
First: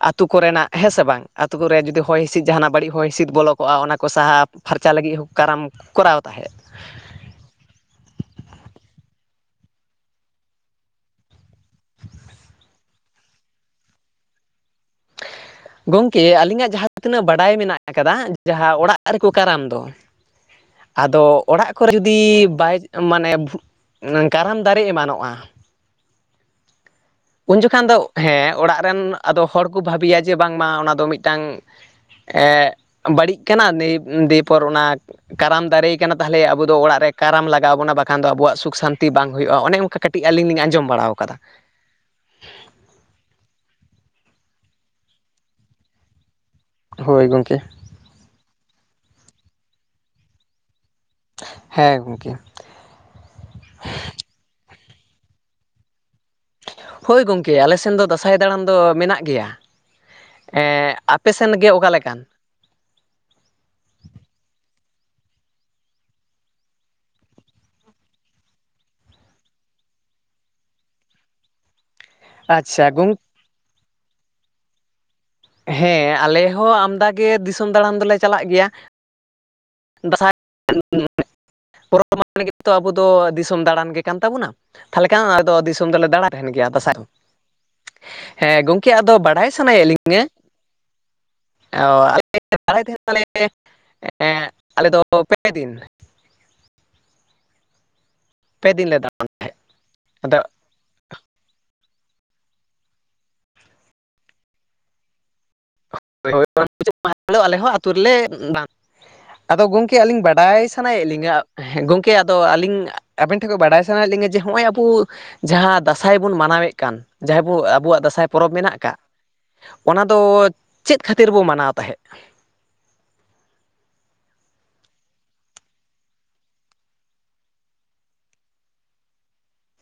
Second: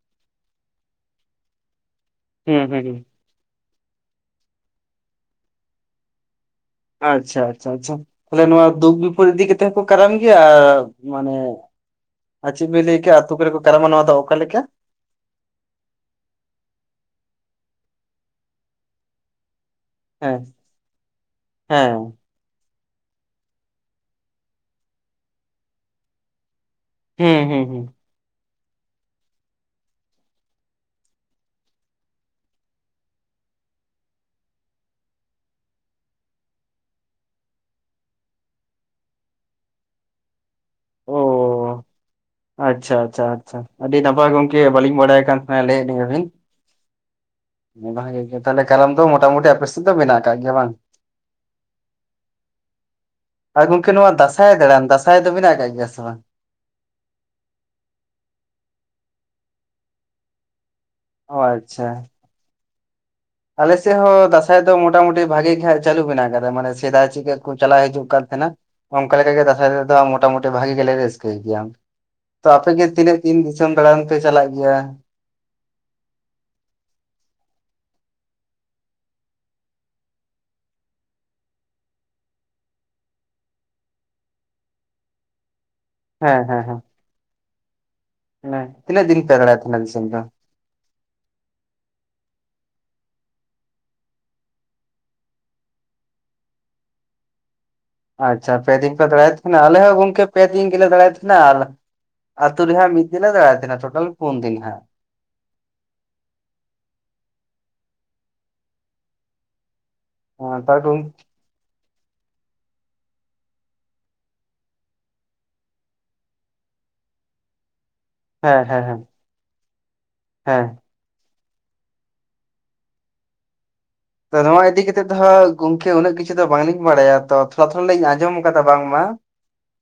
ᱟᱹᱛᱩ ᱠᱚᱨᱮᱱᱟᱜ ᱦᱮᱸ ᱥᱮ ᱵᱟᱝ ᱾ ᱟᱹᱛᱩ ᱠᱚᱨᱮ ᱡᱩᱫᱤ ᱦᱚᱭ ᱦᱤᱸᱥᱤᱫ ᱦᱩᱸ ᱡᱟᱦᱟᱱᱟᱜ ᱦᱩᱸ ᱵᱟᱹᱲᱤᱡ ᱦᱩᱸ ᱦᱚᱭ ᱦᱤᱸᱥᱤᱫ ᱵᱚᱞᱚ ᱠᱚᱜᱼᱟ ᱚᱱᱟ ᱠᱚ ᱥᱟᱦᱟ ᱯᱷᱟᱨᱪᱟ ᱞᱟᱹᱜᱤᱫ ᱦᱚᱸ ᱠᱟᱨᱟᱢ ᱠᱚᱨᱟᱣ ᱛᱟᱦᱮᱸᱫ ᱟᱪᱷᱟ ᱟᱪᱷᱟ ᱟᱪᱷᱟ ᱛᱟᱦᱚᱞᱮ ᱱᱚᱣᱟ ᱫᱩᱠ ᱵᱤᱯᱚᱫ ᱤᱫᱤ ᱠᱟᱛᱮᱜ ᱦᱚᱸᱠᱚ ᱠᱟᱨᱟᱢ ᱜᱮᱭᱟ ᱟᱨ ᱢᱟᱱᱮ ᱟᱨ ᱪᱮᱜ ᱵᱤᱱ ᱞᱟᱹᱭ ᱠᱮᱜᱼᱟ ᱟᱹᱛᱩ ᱠᱚᱨᱮ ᱠᱚ ᱠᱟᱨᱟᱢᱟ ᱱᱟᱣᱟ ᱫᱚ ᱚᱠᱟ ᱞᱮᱠᱟ ᱜᱚᱝᱠᱮ ᱟᱹᱞᱤᱧᱟᱜ ᱡᱟᱦᱟᱸ ᱛᱤᱱᱟᱹᱜ ᱵᱟᱰᱟᱭ ᱢᱮᱱᱟᱜ ᱟᱠᱟᱫᱟ ᱡᱟᱦᱟᱸ ᱚᱲᱟᱜ ᱨᱮᱠᱚ ᱠᱟᱨᱟᱢ ᱫᱚ ᱦᱮᱸ ᱟᱫᱚ ᱚᱲᱟᱜ ᱠᱚᱨᱮ ᱦᱮᱸ ᱡᱩᱫᱤ ᱵᱟᱭ ᱢᱟᱱᱮ ᱠᱟᱨᱟᱢ ᱫᱟᱨᱮ ᱮᱢᱟᱱᱚᱜᱼᱟ᱾ ᱦᱮᱸ ᱩᱱ ᱦᱮᱸ ᱦᱮᱸ ᱡᱚᱠᱷᱟᱱ ᱫᱚ ᱦᱮᱸ ᱚᱲᱟᱜ ᱨᱮᱱ ᱟᱫᱚ ᱦᱚᱲ ᱠᱚ ᱵᱷᱟᱹᱵᱤᱭᱟ ᱡᱮ ᱵᱟᱝᱢᱟ ᱚᱱᱟ ᱫᱚ ᱢᱤᱫᱴᱟᱹᱝ ᱮ ᱵᱟᱹᱲᱤᱡ ᱠᱟᱱᱟ ᱱᱩᱭ ᱫᱤᱯᱚᱨ ᱚᱱᱟ ᱠᱟᱨᱟᱢ ᱫᱟᱨᱮᱭ ᱠᱟᱱᱟ ᱛᱟᱦᱚᱞᱮ ᱟᱵᱚ ᱫᱚ ᱠᱟᱨᱟᱢ ᱫᱟᱨᱮ ᱟᱠᱟᱱᱟ ᱛᱟᱦᱞᱮ ᱟᱹᱵᱚ ᱫᱚ ᱚᱲᱟᱜ ᱨᱮ ᱠᱟᱨᱟᱢ ᱞᱟᱜᱟᱣ ᱟᱵᱚᱱᱟ ᱵᱟᱠᱷᱟᱱ ᱫᱚ ᱟᱵᱚᱣᱟᱜ ᱥᱩᱠ ᱥᱟᱱᱛᱤ ᱵᱟᱝ ᱦᱩᱭᱩᱜᱼᱟ ᱚᱱᱮ ᱚᱱᱠᱟ ᱠᱟᱹᱴᱤᱡ ᱟᱹᱞᱤᱧ ᱞᱤᱧ ᱟᱸᱡᱚᱢ ᱵᱟᱲᱟᱣ ᱚ ᱟᱠᱟᱫᱟ ᱟᱪᱪᱷᱟ ᱟᱪᱪᱷᱟ ᱟᱪᱪᱷᱟ ᱟᱹᱰᱤ ᱱᱟᱯᱟᱭ ᱜᱚᱝᱠᱮ ᱵᱟᱹᱞᱤᱧ ᱵᱟᱰᱟᱭ ᱠᱟᱱ ᱛᱟᱦᱮᱱ ᱞᱟᱹᱭ ᱟᱹᱞᱤᱧᱟ ᱵᱤᱱ ᱦᱚᱭ ᱜᱚᱝᱠᱮ ᱾ ᱚᱱᱟ ᱜᱮ [unintelligible] ᱠᱟᱨᱟᱢ ᱫᱚ ᱢᱚᱴᱟᱢᱩᱴᱤ ᱟᱯᱮ ᱥᱮᱫ ᱫᱚ ᱢᱮᱱᱟᱜ ᱟᱠᱟᱫ ᱜᱮᱭᱟ ᱵᱟᱝ ᱦᱮᱸ ᱜᱚᱢᱠᱮ ᱾ ᱟᱨ ᱜᱚᱝᱠᱮ ᱱᱚᱣᱟ ᱫᱟᱥᱟᱸᱭ ᱫᱟᱬᱟᱱ ᱫᱟᱥᱟᱸᱟᱭ ᱫᱚ ᱢᱮᱱᱟᱜ ᱟᱠᱟᱫ ᱜᱮᱭᱟ ᱥᱮ ᱵᱟᱝ ᱦᱳᱭ ᱜᱚᱝᱠᱮ ᱟᱞᱮ ᱥᱮᱱ ᱫᱚ ᱫᱟᱸᱥᱟᱭ ᱫᱟᱬᱟᱱ ᱫᱚ ᱢᱮᱱᱟᱜ ᱜᱮᱭᱟ ᱾ ᱟᱯᱮ ᱚ ᱥᱮᱱ ᱜᱮ ᱟᱪᱪᱷᱟ ᱚᱠᱟ ᱞᱮᱠᱟᱱ? ᱟᱞᱮ ᱥᱮᱫ ᱦᱚᱸ ᱫᱟᱥᱟᱸᱭ ᱫᱚ ᱢᱚᱴᱟ ᱢᱩᱴᱤ ᱵᱷᱟᱜᱮ ᱜᱮ ᱪᱟᱹᱞᱩ ᱢᱮᱱᱟᱜ ᱟᱠᱟᱫᱟ ᱢᱟᱱᱮ ᱥᱮᱫᱟᱭ ᱪᱤᱼᱠᱟᱹ ᱠᱚ ᱪᱟᱞᱟᱣ ᱦᱤᱡᱩᱜ ᱠᱟᱱ ᱛᱟᱦᱮᱸᱱᱟ ᱾ ᱚᱱᱠᱟ ᱞᱮᱠᱟ ᱜᱮ ᱫᱟᱥᱟᱸᱭ ᱫᱚ ᱢᱚᱴᱟᱢᱩᱴᱤ ᱵᱷᱟᱜᱤ ᱜᱮᱞᱮ ᱨᱟᱹᱥᱠᱟᱹᱭ ᱜᱮᱭᱟ ᱾ ᱛᱚ ᱟᱯᱮ ᱜᱮ ᱟᱪᱪᱷᱟ ᱜᱚᱝ ᱛᱤᱱᱟᱹᱜ ᱫᱤᱱ ᱫᱤᱥᱚᱢ ᱫᱟᱬᱟᱱ ᱯᱮ ᱪᱟᱞᱟᱜ ᱜᱮᱭᱟ? ᱦᱮᱸ ᱟᱞᱮ ᱦᱚᱸ ᱟᱢᱫᱟ ᱜᱮ ᱫᱤᱥᱚᱢ ᱫᱟᱬᱟᱱ ᱫᱚᱞᱮ ᱪᱟᱞᱟᱜ ᱜᱮᱭᱟ ᱫᱟᱸᱥᱟᱭ [unintelligible] ᱯᱚᱨᱚᱵᱽ [unintelligible] ᱟᱵᱚ ᱫᱚ ᱫᱤᱥᱚᱢ ᱫᱟᱬᱟᱱ ᱜᱮ ᱠᱟᱱ ᱛᱟᱵᱚᱱᱟ ᱛᱟᱦᱚᱞᱮ ᱠᱷᱟᱱ ᱫᱤᱥᱚᱢ ᱫᱤᱥᱚᱢ ᱫᱚᱞᱮ ᱫᱟᱬᱟᱭ ᱦᱮᱸ ᱛᱟᱦᱮᱱ ᱦᱮᱸ ᱜᱮᱭᱟ ᱦᱮᱸ ᱫᱟᱸᱥᱟᱭ ᱦᱮᱸ ᱜᱚᱝᱠᱮ ᱛᱤᱱᱟᱹᱜ ᱟᱫᱚ ᱫᱤᱱ ᱯᱮ ᱵᱟᱲᱟᱭ ᱫᱟᱬᱟᱭ ᱛᱟᱦᱮᱸᱱᱟ ᱥᱟᱱᱟᱭᱮᱫ ᱫᱤᱥᱚᱢ ᱫᱚ ᱞᱤᱧᱟ ᱚᱻ ᱟᱞᱮ ᱵᱟᱲᱟᱭ ᱛᱟᱦᱮᱱᱟ ᱞᱮ ᱟᱞᱮᱫ ᱫᱚ ᱯᱮ ᱫᱤᱱ ᱾ ᱟᱪᱪᱷᱟ ᱾ ᱯᱮ ᱫᱤᱱ ᱯᱮ ᱫᱟᱲᱟᱭᱮᱫ ᱛᱟᱦᱮᱱᱟ ᱾ ᱟᱞᱮ ᱦᱚᱸ ᱜᱚᱝᱠᱮ ᱯᱮ ᱫᱟᱬᱟᱱᱟ ᱫᱤᱱ ᱾ ᱫᱟᱲᱟᱭᱮᱫ ᱛᱟᱦᱮᱱᱟ ᱟᱨ ᱟᱛᱩ ᱨᱮ ᱦᱟᱸᱜ ᱢᱤᱫ ᱫᱤᱱ ᱞᱮ ᱫᱟᱲᱟᱭᱮᱫ ᱛᱟᱦᱮᱱ ᱦᱟᱸᱜ ᱴᱳᱴᱟᱞ ᱯᱩᱱ ᱫᱤᱱ ᱦᱟᱸᱜ ᱾ [unintelligible] ᱟᱞᱮ ᱦᱚᱸ ᱟᱹᱛᱩ ᱦᱚᱸ ᱨᱮᱞᱮ ᱫᱟᱬᱟ ᱟᱫᱚ ᱜᱚᱝᱠᱮ ᱟᱹᱞᱤᱧ ᱦᱟᱸᱜ ᱵᱟᱰᱟᱭ ᱛᱟᱨ ᱥᱟᱱᱟᱭᱮᱫ ᱞᱤᱧᱟᱹ ᱦᱮᱸ ᱜᱚᱝᱠᱮ ᱟᱫᱚ ᱟᱹᱞᱤᱧ ᱟᱵᱮᱱ ᱴᱷᱮᱱ ᱠᱷᱚᱱ ᱵᱟᱰᱟᱭ ᱥᱟᱱᱟᱭᱮᱫ ᱞᱤᱧᱟ ᱡᱮ ᱱᱚᱜᱼᱚᱭ ᱟᱵᱚ ᱡᱟᱦᱟᱸ ᱫᱟᱸᱥᱟᱭ ᱵᱚᱱ ᱢᱟᱱᱟᱣᱮᱫ ᱠᱟᱱ ᱡᱟᱦᱟᱸ ᱟᱵᱚ ᱟᱵᱚᱣᱟᱜ ᱫᱟᱸᱥᱟᱭ ᱯᱚᱨᱚᱵᱽ ᱦᱮᱸ ᱢᱮᱱᱟᱜ ᱦᱮᱸ ᱟᱠᱟᱫ ᱦᱮᱸ ᱚᱱᱟ ᱫᱚ ᱦᱮᱸ ᱪᱮᱫ ᱠᱷᱟᱹᱛᱤᱨ ᱵᱚ ᱢᱟᱱᱟᱣ ᱛᱟᱦᱮᱸᱫ? ᱛᱚ ᱱᱚᱣᱟ ᱤᱫᱤ ᱠᱟᱛᱮ ᱫᱚ ᱦᱟᱸᱜ ᱜᱚᱝᱠᱮ ᱩᱱᱟᱹᱜ ᱠᱤᱪᱷᱩ ᱫᱚ ᱵᱟᱝᱞᱤᱧ ᱵᱟᱲᱟᱭᱟ ᱛᱚ ᱛᱷᱚᱲᱟ ᱛᱷᱚᱲᱟ ᱞᱤᱧ ᱟᱸᱡᱚᱢ ᱠᱟᱫᱟ ᱵᱟᱝ ᱢᱟ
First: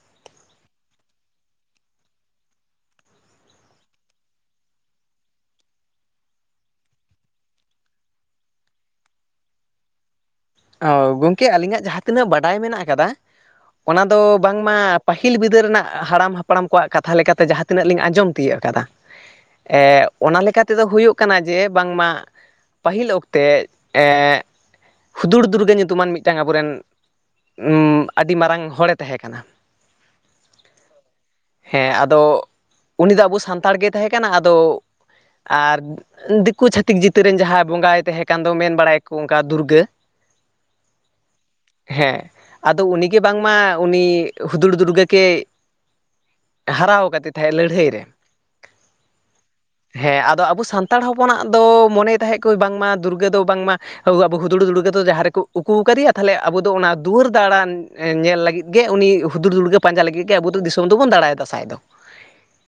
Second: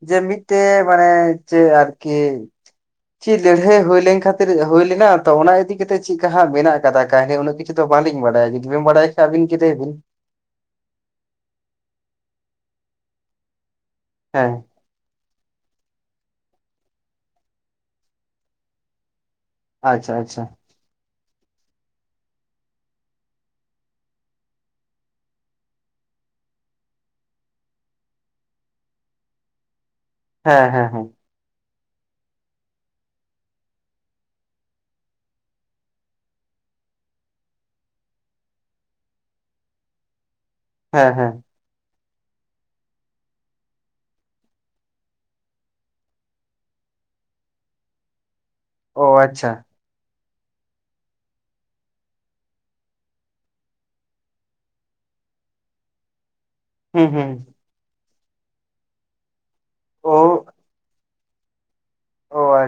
ᱡᱮ ᱢᱤᱫᱴᱮᱡ ᱢᱟᱱᱮ ᱪᱮᱫ ᱟᱨᱠᱤ ᱪᱮᱫ ᱞᱟᱹᱲᱦᱟᱹᱭ ᱦᱩᱭ ᱞᱮᱱ ᱠᱷᱟᱹᱛᱤᱨ ᱦᱩᱭ ᱞᱮᱱᱟ ᱛᱚ ᱚᱱᱟ ᱤᱫᱤ ᱠᱟᱛᱮ ᱪᱮᱫᱼᱠᱟ ᱦᱟᱸᱜ ᱢᱮᱱᱟᱜ ᱟᱠᱟᱫᱟ ᱠᱟᱦᱱᱤ ᱩᱱᱟᱹᱜ ᱪᱮᱫ ᱦᱚᱸ ᱵᱟᱹᱞᱤᱧ ᱵᱟᱰᱟᱭ ᱡᱩᱫᱤ ᱵᱮᱱ ᱵᱟᱲᱟᱭ ᱠᱷᱟᱱ ᱟᱵᱤᱱ ᱜᱮ ᱞᱟᱹᱭ ᱵᱤᱱ ᱚ ᱜᱚᱝᱠᱮ ᱟᱹᱞᱤᱧᱟᱜ ᱡᱟᱦᱟᱸ ᱛᱤᱱᱟᱹᱜ ᱵᱟᱰᱟᱭ ᱢᱮᱱᱟᱜ ᱟᱠᱟᱫᱟ ᱚᱱᱟ ᱫᱚ ᱦᱮᱸ ᱵᱟᱝᱢᱟ ᱯᱟᱹᱦᱤᱞ ᱵᱤᱫᱟᱹᱞ ᱨᱮᱱᱟᱜ ᱦᱟᱲᱟᱢ ᱦᱟᱯᱲᱟᱢ ᱠᱚᱣᱟᱜ ᱠᱟᱛᱷᱟ ᱞᱮᱠᱟᱛᱮ ᱡᱟᱦᱟᱸ ᱛᱤᱱᱟᱹᱜ ᱞᱤᱧ ᱟᱸᱡᱚᱢ ᱛᱤᱭᱳᱟᱹᱜ ᱟᱠᱟᱫᱟ ᱮ ᱟᱪᱪᱷᱟ ᱚᱱᱟ ᱟᱪᱪᱷᱟ ᱞᱮᱠᱟ ᱛᱮᱫᱚ ᱦᱩᱭᱩᱜ ᱠᱟᱱᱟ ᱡᱮ ᱵᱟᱝᱢᱟ ᱯᱟᱹᱦᱤᱞ ᱚᱠᱛᱮ ᱮᱻ ᱦᱩᱫᱩᱲ ᱫᱩᱨᱜᱟᱹ ᱧᱩᱛᱩᱢᱟᱱ ᱢᱤᱫᱴᱟᱝ ᱟᱵᱚᱨᱮᱱ ᱟᱹᱰᱤ ᱢᱟᱨᱟᱝ ᱦᱚᱲᱮ ᱛᱟᱦᱮᱸ ᱠᱟᱱᱟ ᱾ ᱦᱮᱸ ᱦᱮᱸ ᱦᱮᱸ ᱾ ᱦᱮᱸ ᱟᱫᱚ ᱩᱱᱤ ᱫᱚ ᱟᱵᱚ ᱥᱟᱱᱛᱟᱲ ᱜᱮ ᱛᱟᱦᱮᱸ ᱠᱟᱱᱟ ᱟᱫᱚ ᱟᱨ ᱫᱤᱠᱩ ᱪᱷᱟᱹᱛᱤᱠ ᱡᱤᱛᱟᱹ ᱨᱮᱱ ᱡᱟᱦᱟᱸᱭ ᱵᱚᱸᱜᱟᱭ ᱛᱟᱦᱮᱸ ᱠᱟᱱ ᱫᱚ ᱢᱮᱱ ᱵᱟᱲᱟᱭᱟᱠᱚ ᱚᱱᱠᱟ ᱫᱩᱨᱜᱟᱹ ᱦᱮᱸ ᱦᱮᱸ ᱾ ᱦᱮᱸ᱾ ᱟᱫᱚ ᱩᱱᱤ ᱜᱮ ᱵᱟᱝ ᱢᱟ ᱩᱱᱤ ᱦᱩᱫᱩᱲ ᱫᱩᱨᱜᱟᱹ ᱠᱮ ᱦᱟᱨᱟᱣ ᱠᱟᱫᱮ ᱛᱟᱦᱮᱸᱜ ᱞᱟᱹᱲᱦᱟᱹᱭ ᱨᱮ ᱚ ᱟᱪᱪᱷᱟ ᱾ ᱦᱮᱸ ᱟᱫᱚ ᱟᱵᱚ ᱥᱟᱱᱛᱟᱲ ᱦᱚᱯᱚᱱᱟᱜ ᱫᱚ ᱢᱚᱱᱮ ᱛᱟᱦᱮᱸᱫ ᱠᱚ ᱵᱟᱝ ᱢᱟ ᱫᱩᱨᱜᱟᱹ ᱫᱚ ᱵᱟᱝ ᱢᱟ ᱟᱵᱚ ᱦᱩᱫᱩᱲ ᱫᱩᱨᱜᱟᱹ ᱡᱟᱦᱟᱸ ᱨᱮᱠᱚ ᱩᱠᱩ ᱟᱠᱟᱫᱮᱭᱟ ᱛᱟᱦᱚᱞᱮ ᱟᱵᱚ ᱫᱚ ᱚᱱᱟ ᱦᱩᱸ ᱫᱩᱣᱟᱹᱨ ᱦᱩᱸ ᱫᱟᱬᱟᱱ ᱧᱮᱞ ᱞᱟᱹᱜᱤᱫ ᱜᱮ ᱩᱱᱤ ᱦᱩᱫᱩᱲᱫᱩᱨᱜᱟᱹ ᱜᱮ ᱯᱟᱸᱡᱟ ᱚ ᱞᱟᱹᱜᱤᱫ ᱜᱮ ᱟᱵᱚ ᱫᱤᱥᱚᱢ ᱵᱚᱱ ᱫᱟᱲᱟᱭ ᱫᱟᱸᱥᱟᱭ ᱫᱚ [unintelligible]